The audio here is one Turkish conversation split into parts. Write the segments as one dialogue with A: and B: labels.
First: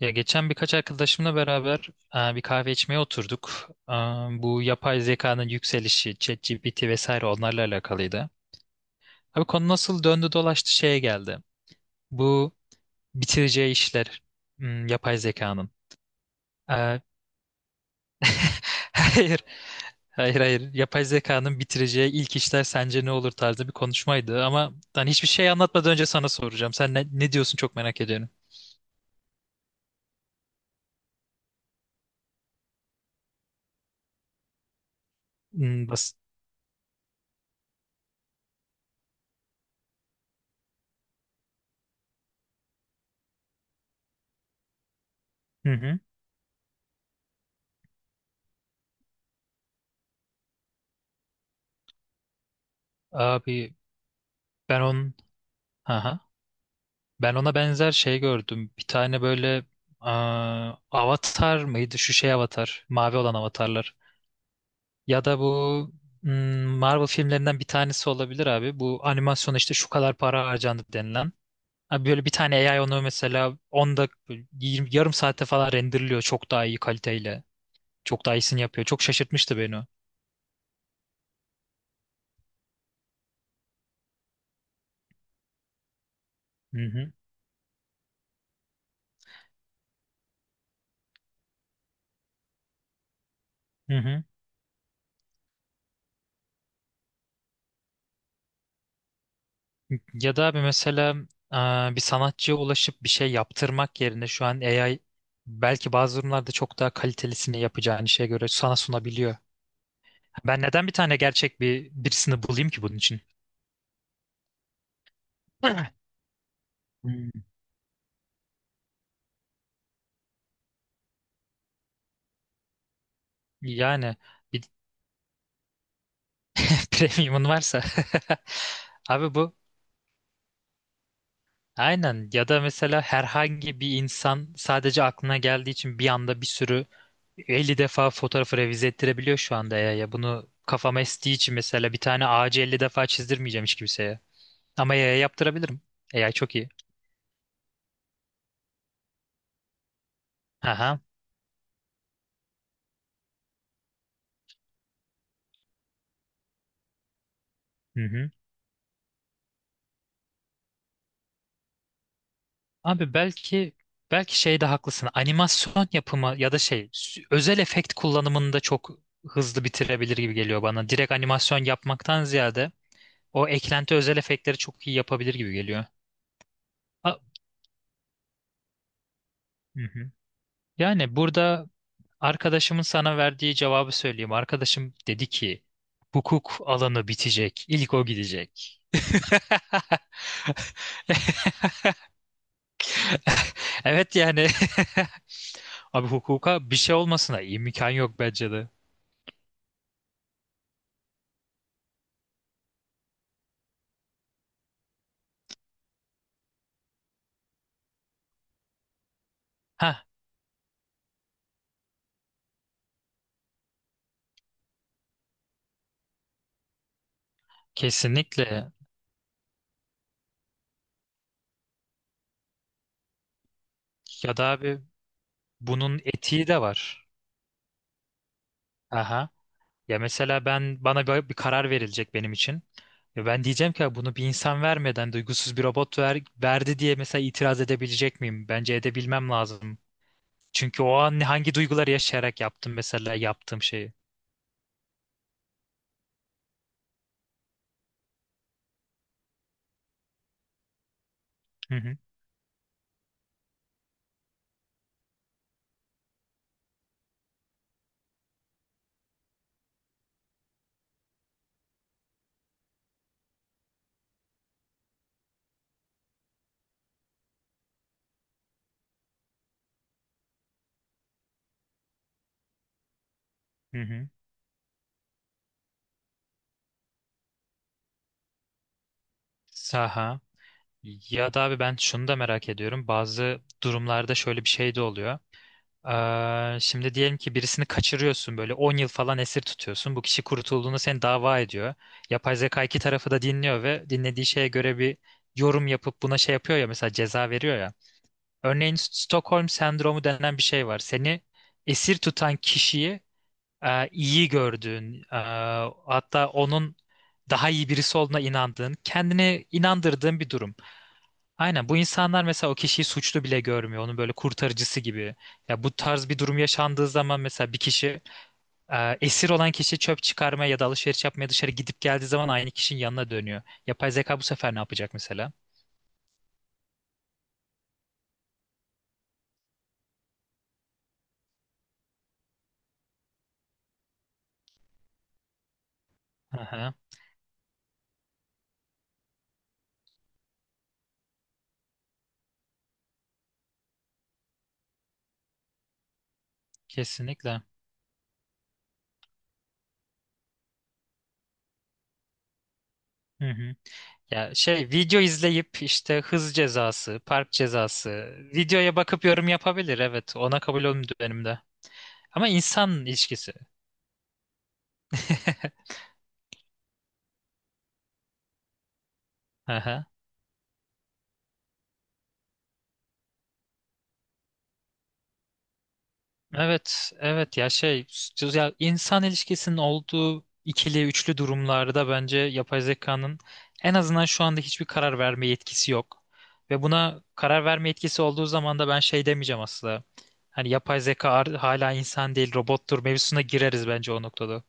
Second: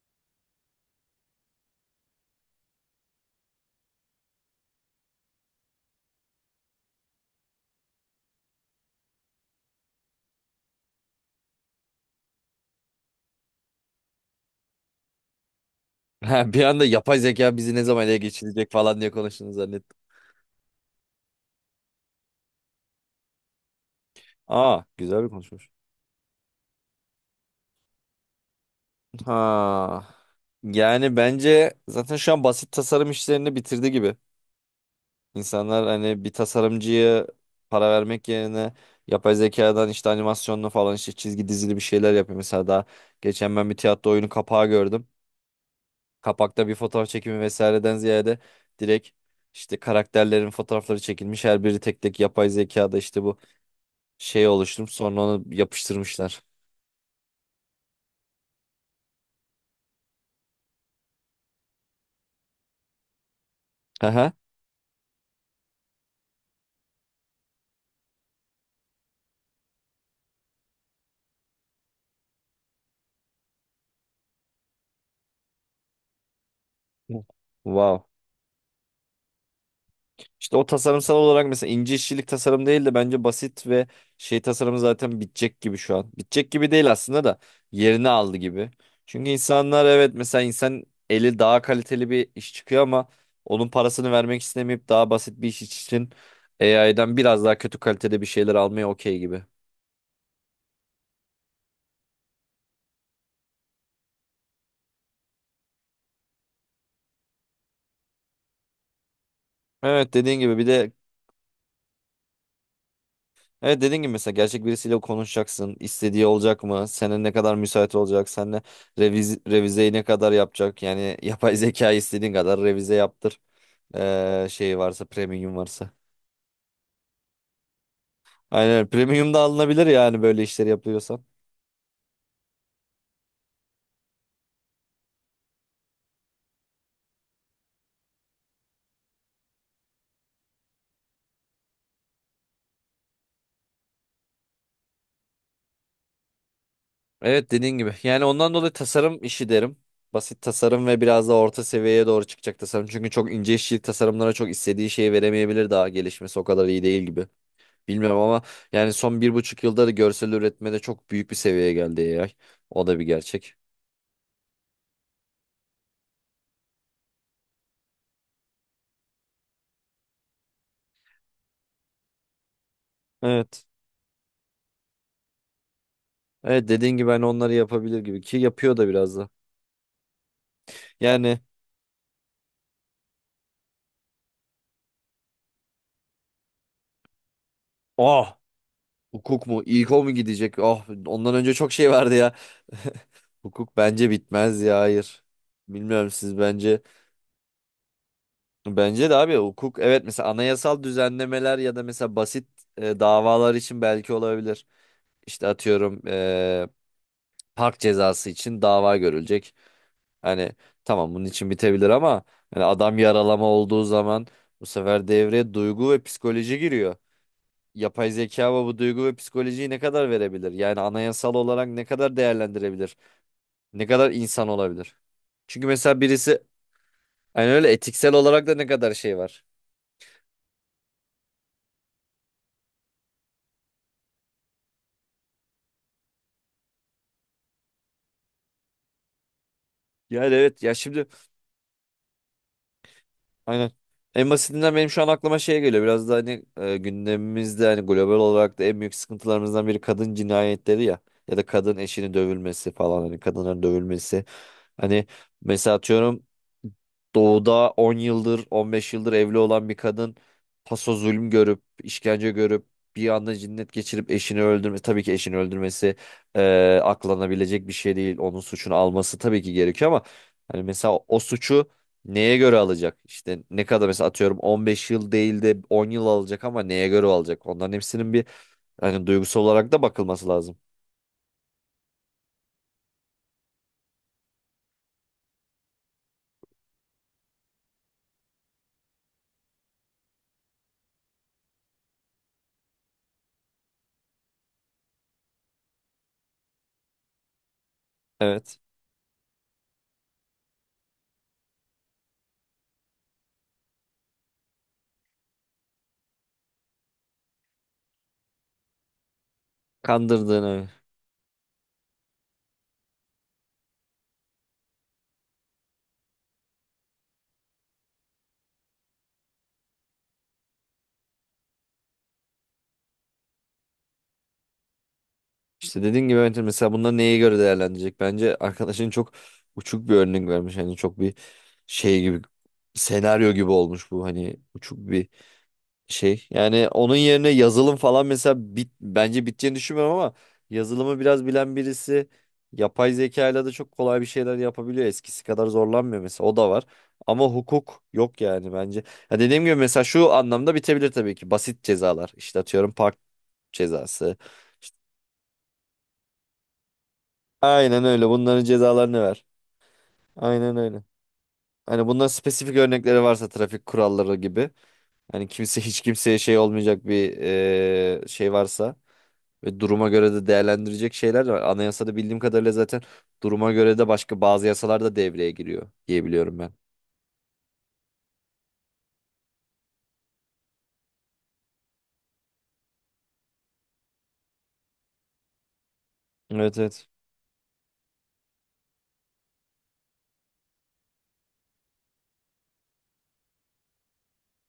A: Ya geçen birkaç arkadaşımla beraber bir kahve içmeye oturduk. Bu yapay zekanın yükselişi, ChatGPT vesaire onlarla alakalıydı. Abi konu nasıl döndü dolaştı şeye geldi. Bu bitireceği işler, yapay zekanın.
B: Ha, bir anda
A: E,
B: yapay zeka bizi ne zaman ele geçirecek falan diye
A: Hayır,
B: konuştuğunu zannettim.
A: hayır, hayır. Yapay zekanın bitireceği ilk işler sence ne olur tarzı bir konuşmaydı. Ama
B: Aa,
A: hani
B: güzel bir
A: hiçbir şey
B: konuşmuş.
A: anlatmadan önce sana soracağım. Sen ne diyorsun, çok merak ediyorum.
B: Ha. Yani bence zaten şu an basit tasarım işlerini bitirdi gibi. İnsanlar
A: Bas.
B: hani bir tasarımcıya para vermek yerine yapay zekadan işte animasyonlu falan işte çizgi dizili bir şeyler yapıyor. Mesela daha geçen ben bir tiyatro oyunu kapağı gördüm.
A: Hı hı.
B: Kapakta bir fotoğraf çekimi vesaireden ziyade direkt işte karakterlerin fotoğrafları çekilmiş. Her biri tek tek yapay zekada işte bu
A: Abi
B: şey
A: ben
B: oluşturup
A: onun...
B: sonra onu
A: Aha.
B: yapıştırmışlar.
A: Ben ona benzer şey gördüm. Bir tane böyle, Avatar mıydı? Şu şey Avatar. Mavi olan avatarlar.
B: Haha.
A: Ya da bu Marvel filmlerinden bir tanesi olabilir abi. Bu animasyona işte şu kadar para harcandı denilen. Abi böyle bir tane AI onu mesela 10 dak 20, yarım saatte falan renderliyor. Çok daha iyi kaliteyle.
B: Wow.
A: Çok daha iyisini yapıyor. Çok şaşırtmıştı beni o.
B: İşte o tasarımsal olarak mesela ince işçilik tasarım değil de bence basit ve şey tasarımı zaten bitecek gibi şu an. Bitecek gibi
A: Hı
B: değil
A: hı.
B: aslında da yerini aldı gibi. Çünkü insanlar evet mesela insan eli daha kaliteli bir iş çıkıyor ama onun
A: Hı
B: parasını
A: hı.
B: vermek istemeyip daha basit bir iş için AI'den biraz daha kötü kalitede bir şeyler almaya okey gibi.
A: Ya da bir mesela, bir sanatçıya ulaşıp bir şey yaptırmak yerine şu an AI belki bazı durumlarda çok daha kalitelisini yapacağın işe göre sana sunabiliyor.
B: Evet dediğin gibi
A: Ben
B: bir
A: neden
B: de
A: bir tane gerçek bir birisini bulayım ki bunun için?
B: Evet dediğin gibi mesela gerçek birisiyle konuşacaksın. İstediği olacak mı? Senin ne
A: Hmm.
B: kadar müsait olacak? Seninle revizeyi ne kadar yapacak? Yani yapay zeka istediğin kadar revize yaptır.
A: Yani
B: Ee,
A: bir
B: şey varsa premium varsa.
A: premiumun varsa.
B: Aynen premium
A: Abi
B: da
A: bu
B: alınabilir yani böyle işleri yapıyorsan.
A: aynen ya da mesela herhangi bir insan sadece aklına geldiği için bir anda bir sürü 50 defa fotoğrafı revize ettirebiliyor şu anda ya. Ya bunu kafama estiği için mesela bir tane ağacı 50 defa çizdirmeyeceğim hiç kimseye. Ama AI'ya yaptırabilirim. AI çok iyi.
B: Evet dediğin gibi. Yani ondan dolayı tasarım işi derim. Basit tasarım ve
A: Aha.
B: biraz da orta seviyeye doğru çıkacak tasarım. Çünkü çok ince işçilik tasarımlara çok istediği şeyi veremeyebilir daha gelişmesi o kadar iyi değil gibi.
A: Hı
B: Bilmiyorum
A: hı.
B: ama yani son 1,5 yılda da görsel üretmede çok büyük bir seviyeye geldi AI. O da bir
A: Abi
B: gerçek.
A: belki şeyde haklısın. Animasyon yapımı ya da şey özel efekt kullanımında çok hızlı bitirebilir gibi geliyor bana. Direkt animasyon yapmaktan ziyade o
B: Evet.
A: eklenti özel efektleri çok iyi yapabilir gibi geliyor.
B: Evet dediğin gibi
A: A-
B: hani onları yapabilir gibi ki yapıyor da biraz da.
A: Hı hı. Yani
B: Yani
A: burada arkadaşımın sana verdiği cevabı söyleyeyim. Arkadaşım dedi ki hukuk alanı bitecek. İlk o
B: ah,
A: gidecek.
B: hukuk mu İko mu gidecek? Ah, ondan önce çok şey vardı ya. Hukuk bence
A: Evet yani.
B: bitmez ya hayır.
A: Abi
B: Bilmiyorum siz
A: hukuka bir
B: bence.
A: şey olmasına imkan yok bence de.
B: Bence de abi hukuk evet mesela anayasal düzenlemeler ya da mesela basit, davalar için belki olabilir. İşte atıyorum, park cezası için dava görülecek.
A: Ha,
B: Hani tamam bunun için bitebilir ama hani adam yaralama olduğu zaman bu sefer devreye duygu ve psikoloji giriyor. Yapay zeka bu
A: kesinlikle.
B: bu duygu ve psikolojiyi ne kadar verebilir? Yani anayasal olarak ne kadar değerlendirebilir? Ne kadar
A: Ya da
B: insan
A: abi
B: olabilir? Çünkü mesela
A: bunun
B: birisi
A: etiği de var.
B: hani öyle etiksel olarak da ne kadar şey
A: Aha.
B: var.
A: Ya mesela ben bana bir karar verilecek benim için. Ya ben diyeceğim ki "Ya bunu bir insan vermeden duygusuz bir robot ver, verdi diye mesela itiraz edebilecek miyim? Bence edebilmem lazım.
B: Yani evet ya
A: Çünkü o
B: şimdi.
A: an hangi duyguları yaşayarak yaptım mesela yaptığım
B: Aynen.
A: şeyi.
B: En basitinden benim şu an aklıma şey geliyor. Biraz da hani, gündemimizde hani global olarak da en büyük sıkıntılarımızdan biri kadın cinayetleri ya. Ya da
A: Hı
B: kadın
A: hı.
B: eşinin dövülmesi falan hani kadınların dövülmesi. Hani mesela atıyorum doğuda 10 yıldır 15 yıldır evli olan bir kadın paso zulüm görüp işkence görüp bir anda cinnet geçirip eşini öldürmesi tabii ki eşini öldürmesi, aklanabilecek bir şey değil onun suçunu alması tabii ki gerekiyor ama hani mesela o suçu neye göre alacak? İşte ne
A: Hı
B: kadar mesela
A: hı.
B: atıyorum 15 yıl değil de 10 yıl alacak ama neye göre alacak? Onların hepsinin bir hani duygusal olarak da
A: Saha.
B: bakılması lazım.
A: Ya da abi ben şunu da merak ediyorum. Bazı durumlarda şöyle bir şey de oluyor. Şimdi diyelim ki birisini kaçırıyorsun böyle 10 yıl falan esir tutuyorsun. Bu kişi kurtulduğunda seni dava ediyor. Yapay zeka iki tarafı da dinliyor ve dinlediği şeye göre bir yorum yapıp buna şey yapıyor ya, mesela ceza veriyor ya.
B: Evet.
A: Örneğin Stockholm sendromu denen bir şey var. Seni esir tutan kişiyi, iyi gördüğün, hatta onun daha iyi birisi olduğuna inandığın, kendini inandırdığın bir durum.
B: Kandırdığını.
A: Aynen, bu insanlar mesela o kişiyi suçlu bile görmüyor. Onun böyle kurtarıcısı gibi. Ya bu tarz bir durum yaşandığı zaman mesela bir kişi, esir olan kişi çöp çıkarmaya ya da alışveriş yapmaya dışarı gidip geldiği zaman aynı kişinin yanına dönüyor. Yapay zeka bu sefer ne yapacak mesela?
B: İşte dediğin gibi evet, mesela bunlar neye göre değerlendirecek? Bence arkadaşın çok uçuk bir örnek vermiş. Hani çok bir şey gibi senaryo gibi olmuş bu. Hani uçuk bir şey. Yani
A: Aha,
B: onun yerine yazılım falan mesela bence biteceğini düşünmüyorum ama yazılımı biraz bilen birisi yapay zekayla da çok kolay bir şeyler yapabiliyor. Eskisi kadar zorlanmıyor mesela o da var. Ama
A: kesinlikle.
B: hukuk yok yani bence. Ya dediğim gibi mesela şu anlamda bitebilir tabii ki. Basit cezalar. İşte atıyorum park
A: Hı hı.
B: cezası.
A: Ya şey
B: İşte
A: video izleyip işte hız cezası, park
B: aynen
A: cezası,
B: öyle. Bunların
A: videoya
B: cezalarını
A: bakıp
B: ver.
A: yorum yapabilir, evet. Ona
B: Aynen
A: kabul
B: öyle.
A: olmuyor benim de.
B: Hani bunların
A: Ama
B: spesifik
A: insan
B: örnekleri varsa
A: ilişkisi.
B: trafik kuralları gibi. Hani kimse hiç kimseye şey olmayacak bir şey varsa. Ve duruma göre de değerlendirecek şeyler de var. Anayasada bildiğim kadarıyla zaten duruma göre de başka bazı yasalar da devreye giriyor diye biliyorum ben.
A: Evet, evet ya şey, ya insan ilişkisinin olduğu ikili üçlü durumlarda bence yapay zekanın en azından şu anda hiçbir karar verme yetkisi yok.
B: Evet,
A: Ve
B: evet.
A: buna karar verme yetkisi olduğu zaman da ben şey demeyeceğim aslında. Hani yapay zeka hala insan değil robottur mevzusuna gireriz bence o noktada.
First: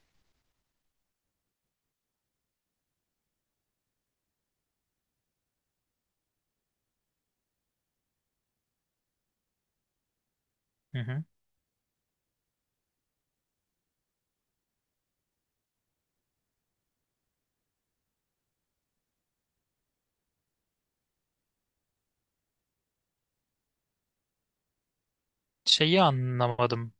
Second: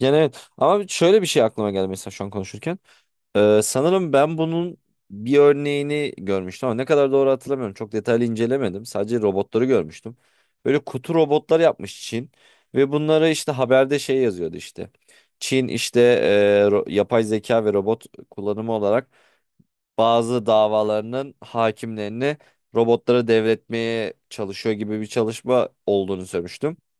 B: Yani evet ama şöyle bir şey aklıma geldi mesela şu an konuşurken. Sanırım ben bunun bir örneğini görmüştüm ama ne kadar doğru hatırlamıyorum. Çok detaylı incelemedim. Sadece robotları görmüştüm. Böyle
A: Hı
B: kutu
A: hı.
B: robotlar yapmış Çin ve bunlara işte haberde şey yazıyordu işte. Çin işte yapay zeka ve robot kullanımı olarak bazı davalarının hakimlerini robotlara devretmeye çalışıyor gibi bir çalışma
A: Şeyi
B: olduğunu söylemiştim.
A: anlamadım.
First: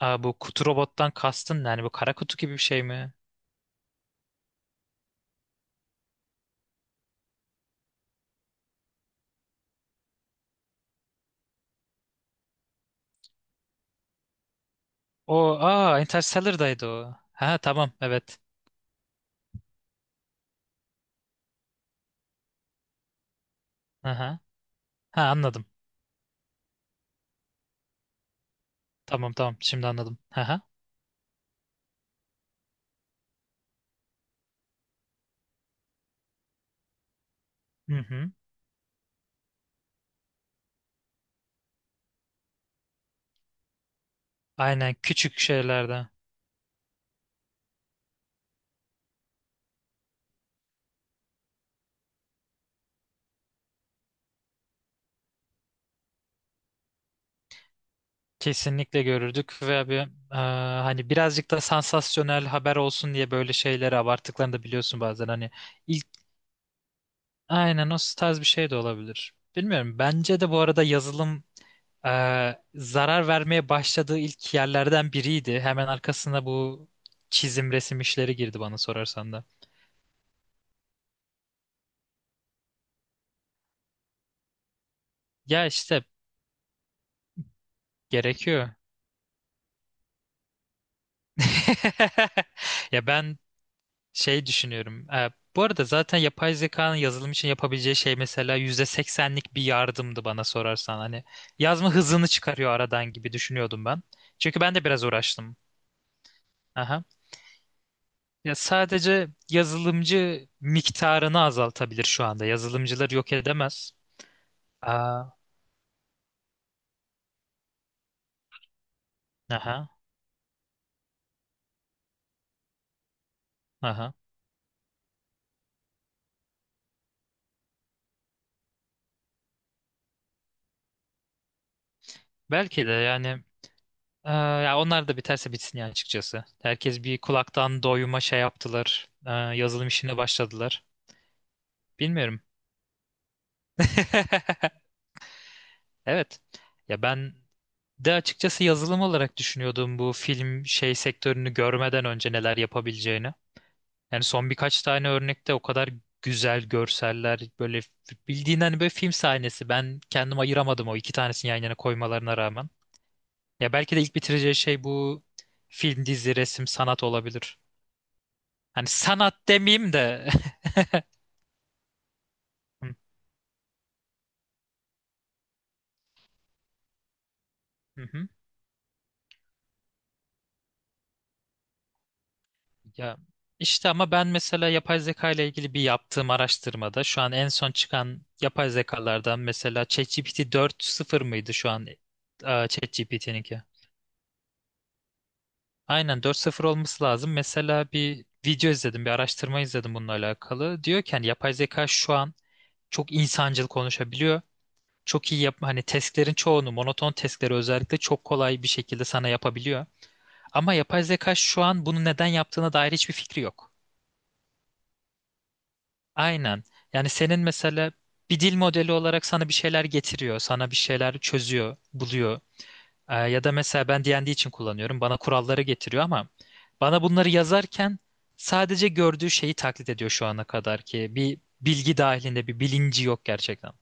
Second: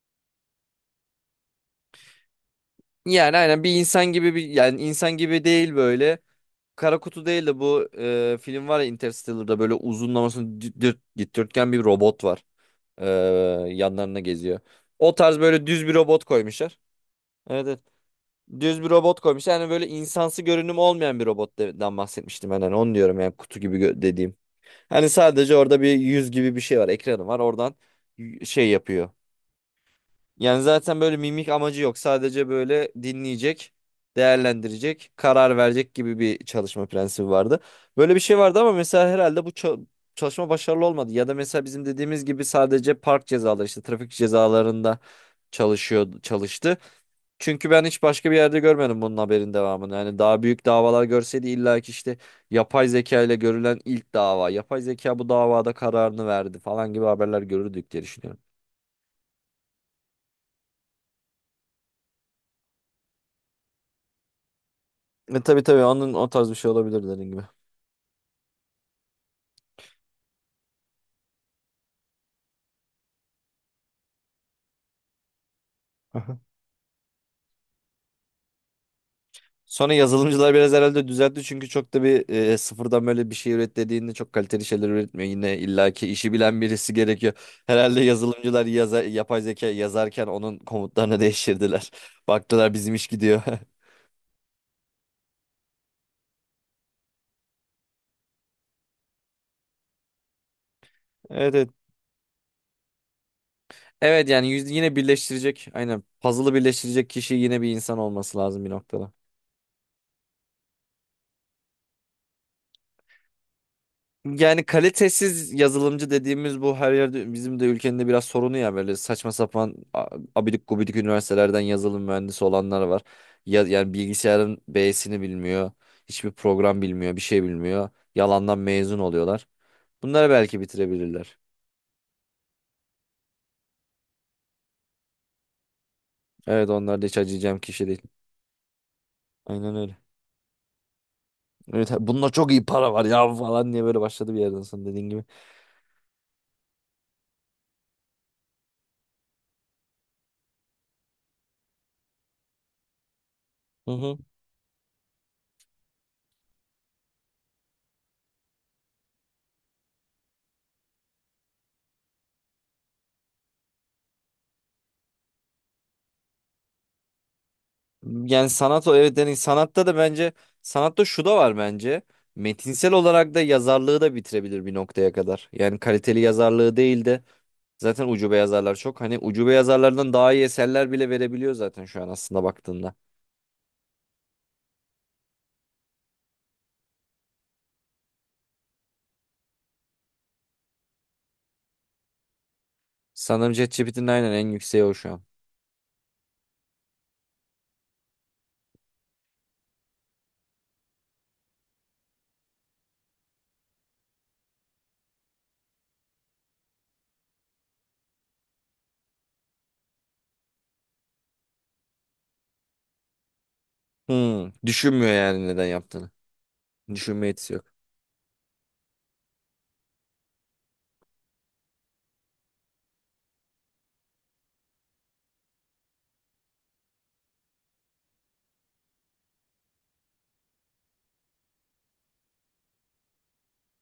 A: Aa, bu kutu robottan kastın ne? Yani bu kara kutu gibi bir şey mi?
B: Yani aynen bir insan gibi bir yani insan gibi değil böyle. Kara kutu değil de bu, film var ya Interstellar'da böyle uzunlamasını dikdörtgen bir robot var. E, yanlarına geziyor. O tarz
A: O,
B: böyle düz bir
A: aa,
B: robot koymuşlar.
A: Interstellar'daydı o. Ha
B: Evet, evet.
A: tamam, evet.
B: Düz bir robot koymuşlar. Yani böyle insansı görünüm olmayan bir robottan bahsetmiştim ben. Yani onu diyorum yani kutu gibi dediğim.
A: Aha.
B: Hani
A: Ha,
B: sadece
A: anladım.
B: orada bir yüz gibi bir şey var, ekranı var. Oradan şey yapıyor.
A: Tamam tamam, şimdi anladım. Hı.
B: Yani zaten böyle mimik amacı yok. Sadece böyle dinleyecek, değerlendirecek, karar verecek gibi bir çalışma prensibi vardı.
A: Hı
B: Böyle bir
A: hı.
B: şey vardı ama mesela herhalde bu çalışma başarılı olmadı. Ya da mesela bizim dediğimiz gibi sadece park cezaları işte trafik
A: Aynen,
B: cezalarında
A: küçük şeylerde
B: çalışıyor çalıştı. Çünkü ben hiç başka bir yerde görmedim bunun haberin devamını. Yani daha büyük davalar görseydi illa ki işte yapay zeka ile görülen ilk dava. Yapay zeka bu davada kararını verdi falan gibi haberler görürdük diye düşünüyorum.
A: kesinlikle görürdük ve hani birazcık da sansasyonel haber olsun diye böyle şeyleri abarttıklarını da biliyorsun bazen,
B: E,
A: hani
B: tabii tabii
A: ilk
B: onun o tarz bir şey olabilir dediğin gibi.
A: aynen o tarz bir şey de olabilir. Bilmiyorum, bence de bu arada yazılım, e, zarar vermeye başladığı ilk yerlerden biriydi. Hemen
B: Aha.
A: arkasına bu çizim resim işleri girdi bana sorarsan da.
B: Sonra yazılımcılar biraz herhalde düzeltti çünkü çok da bir, sıfırdan böyle bir şey üret dediğinde çok kaliteli şeyler üretmiyor. Yine
A: Ya işte
B: illaki işi bilen birisi gerekiyor. Herhalde yazılımcılar
A: gerekiyor.
B: yapay zeka yazarken onun komutlarını değiştirdiler. Baktılar bizim iş
A: Ya ben
B: gidiyor.
A: şey düşünüyorum. Bu arada zaten yapay zekanın yazılım için yapabileceği şey mesela %80'lik bir yardımdı bana sorarsan. Hani
B: Evet, evet.
A: yazma hızını çıkarıyor aradan gibi düşünüyordum ben.
B: Evet yani
A: Çünkü ben de
B: yine
A: biraz uğraştım.
B: birleştirecek aynen puzzle'ı
A: Aha.
B: birleştirecek kişi yine bir insan olması
A: Ya
B: lazım bir noktada.
A: sadece yazılımcı miktarını azaltabilir şu anda. Yazılımcılar yok edemez.
B: Yani
A: Aa,
B: kalitesiz yazılımcı dediğimiz bu her yerde bizim de ülkenin de biraz sorunu ya böyle saçma sapan
A: aha,
B: abidik gubidik üniversitelerden yazılım mühendisi olanlar var. Ya, yani
A: aha.
B: bilgisayarın B'sini bilmiyor. Hiçbir program bilmiyor, bir şey bilmiyor. Yalandan mezun oluyorlar. Bunları belki bitirebilirler.
A: Belki de yani, ya onlar da biterse bitsin ya, açıkçası.
B: Evet onlar
A: Herkes
B: da
A: bir
B: hiç acıyacağım
A: kulaktan
B: kişi değil.
A: doyuma şey yaptılar.
B: Aynen
A: Yazılım
B: öyle.
A: işine başladılar.
B: Evet, ha, bununla
A: Bilmiyorum.
B: çok iyi para var ya falan diye böyle başladı bir yerden sonra dediğin gibi.
A: Evet. Ya ben de açıkçası yazılım olarak düşünüyordum bu film şey sektörünü görmeden önce neler yapabileceğini.
B: Hı hı.
A: Yani son birkaç tane örnekte o kadar güzel görseller, böyle bildiğin hani böyle film sahnesi. Ben kendim ayıramadım o iki tanesini yan yana koymalarına rağmen. Ya belki de ilk bitireceği şey bu film, dizi, resim, sanat olabilir.
B: Yani sanat
A: Hani
B: o evet yani
A: sanat
B: sanatta
A: demeyeyim
B: da
A: de.
B: bence sanatta şu da var bence. Metinsel olarak da yazarlığı da bitirebilir bir noktaya kadar. Yani kaliteli yazarlığı değil de
A: Hı
B: zaten
A: hı.
B: ucube yazarlar çok. Hani ucube yazarlardan daha iyi eserler bile verebiliyor zaten şu an aslında baktığında.
A: Ya işte, ama ben mesela yapay zeka ile ilgili bir yaptığım araştırmada şu an en son çıkan yapay zekalardan mesela ChatGPT 4.0 mıydı şu an,
B: Sanırım
A: ChatGPT'ninki?
B: ChatGPT'nin aynen en yükseği o şu an.
A: Aynen, 4.0 olması lazım. Mesela bir video izledim, bir araştırma izledim bununla alakalı. Diyor ki hani yapay zeka şu an çok insancıl konuşabiliyor. Çok iyi yap, hani testlerin çoğunu, monoton testleri özellikle çok kolay bir şekilde sana yapabiliyor. Ama yapay zeka şu an bunu neden yaptığına dair hiçbir fikri yok.
B: Hmm, düşünmüyor yani neden yaptığını.
A: Aynen. Yani
B: Düşünme
A: senin
B: yetisi yok.
A: mesela bir dil modeli olarak sana bir şeyler getiriyor, sana bir şeyler çözüyor, buluyor. Ya da mesela ben D&D için kullanıyorum. Bana kuralları getiriyor ama bana bunları yazarken sadece gördüğü şeyi taklit ediyor şu ana kadar ki bir bilgi dahilinde bir bilinci yok gerçekten.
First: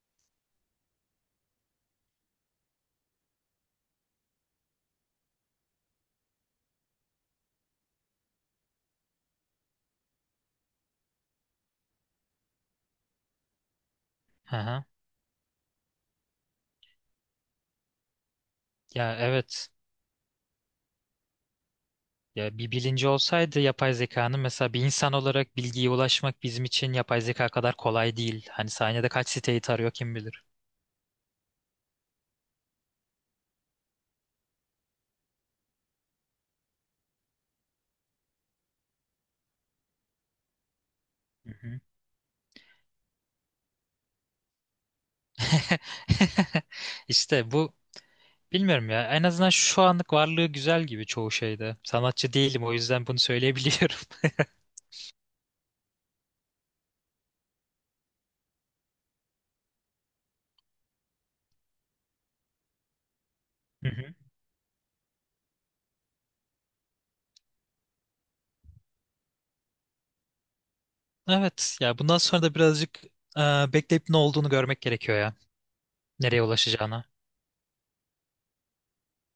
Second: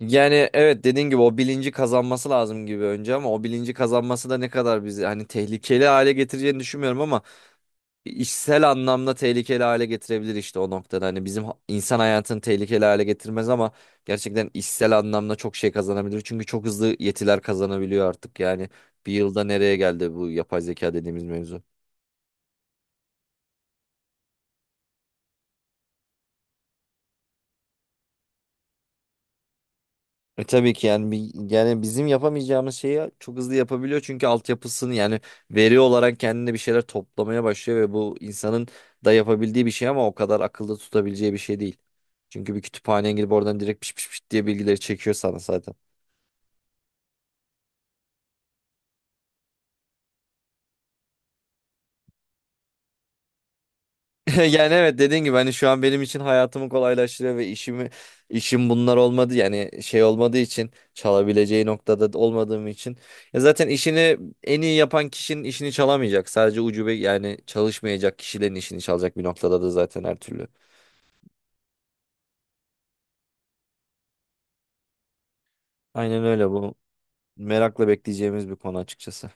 B: Yani evet dediğin gibi o bilinci kazanması lazım gibi önce ama o bilinci kazanması da ne kadar bizi hani tehlikeli hale getireceğini düşünmüyorum ama işsel anlamda tehlikeli hale getirebilir işte o noktada. Hani bizim insan hayatını tehlikeli hale getirmez ama gerçekten
A: Hı hı.
B: işsel anlamda çok şey kazanabilir. Çünkü çok hızlı yetiler kazanabiliyor artık. Yani bir
A: Ya
B: yılda
A: evet.
B: nereye geldi bu yapay zeka dediğimiz mevzu?
A: Ya bir bilinci olsaydı yapay zekanın, mesela bir insan olarak bilgiye ulaşmak bizim için yapay zeka kadar kolay değil. Hani saniyede kaç siteyi tarıyor kim
B: E
A: bilir.
B: tabii ki yani bir, yani bizim yapamayacağımız şeyi çok hızlı yapabiliyor çünkü altyapısını yani veri olarak kendine bir şeyler toplamaya başlıyor ve bu insanın da yapabildiği bir şey ama o kadar akılda tutabileceği bir
A: Hı
B: şey değil.
A: hı.
B: Çünkü bir kütüphaneye girip oradan direkt piş piş piş diye bilgileri çekiyor sana zaten.
A: İşte bu, bilmiyorum ya. En azından şu anlık varlığı güzel gibi çoğu şeyde. Sanatçı değilim, o yüzden bunu söyleyebiliyorum.
B: Yani evet dediğin gibi hani şu an benim için hayatımı kolaylaştırıyor ve işim bunlar olmadı yani şey olmadığı için çalabileceği noktada da olmadığım için ya zaten
A: Hı hı.
B: işini en iyi yapan kişinin işini çalamayacak sadece ucube yani çalışmayacak kişilerin işini çalacak bir noktada da zaten her türlü.
A: Evet ya, bundan sonra da birazcık, e, bekleyip ne olduğunu görmek gerekiyor ya.
B: Aynen
A: Nereye
B: öyle bu
A: ulaşacağına.
B: merakla bekleyeceğimiz bir konu açıkçası.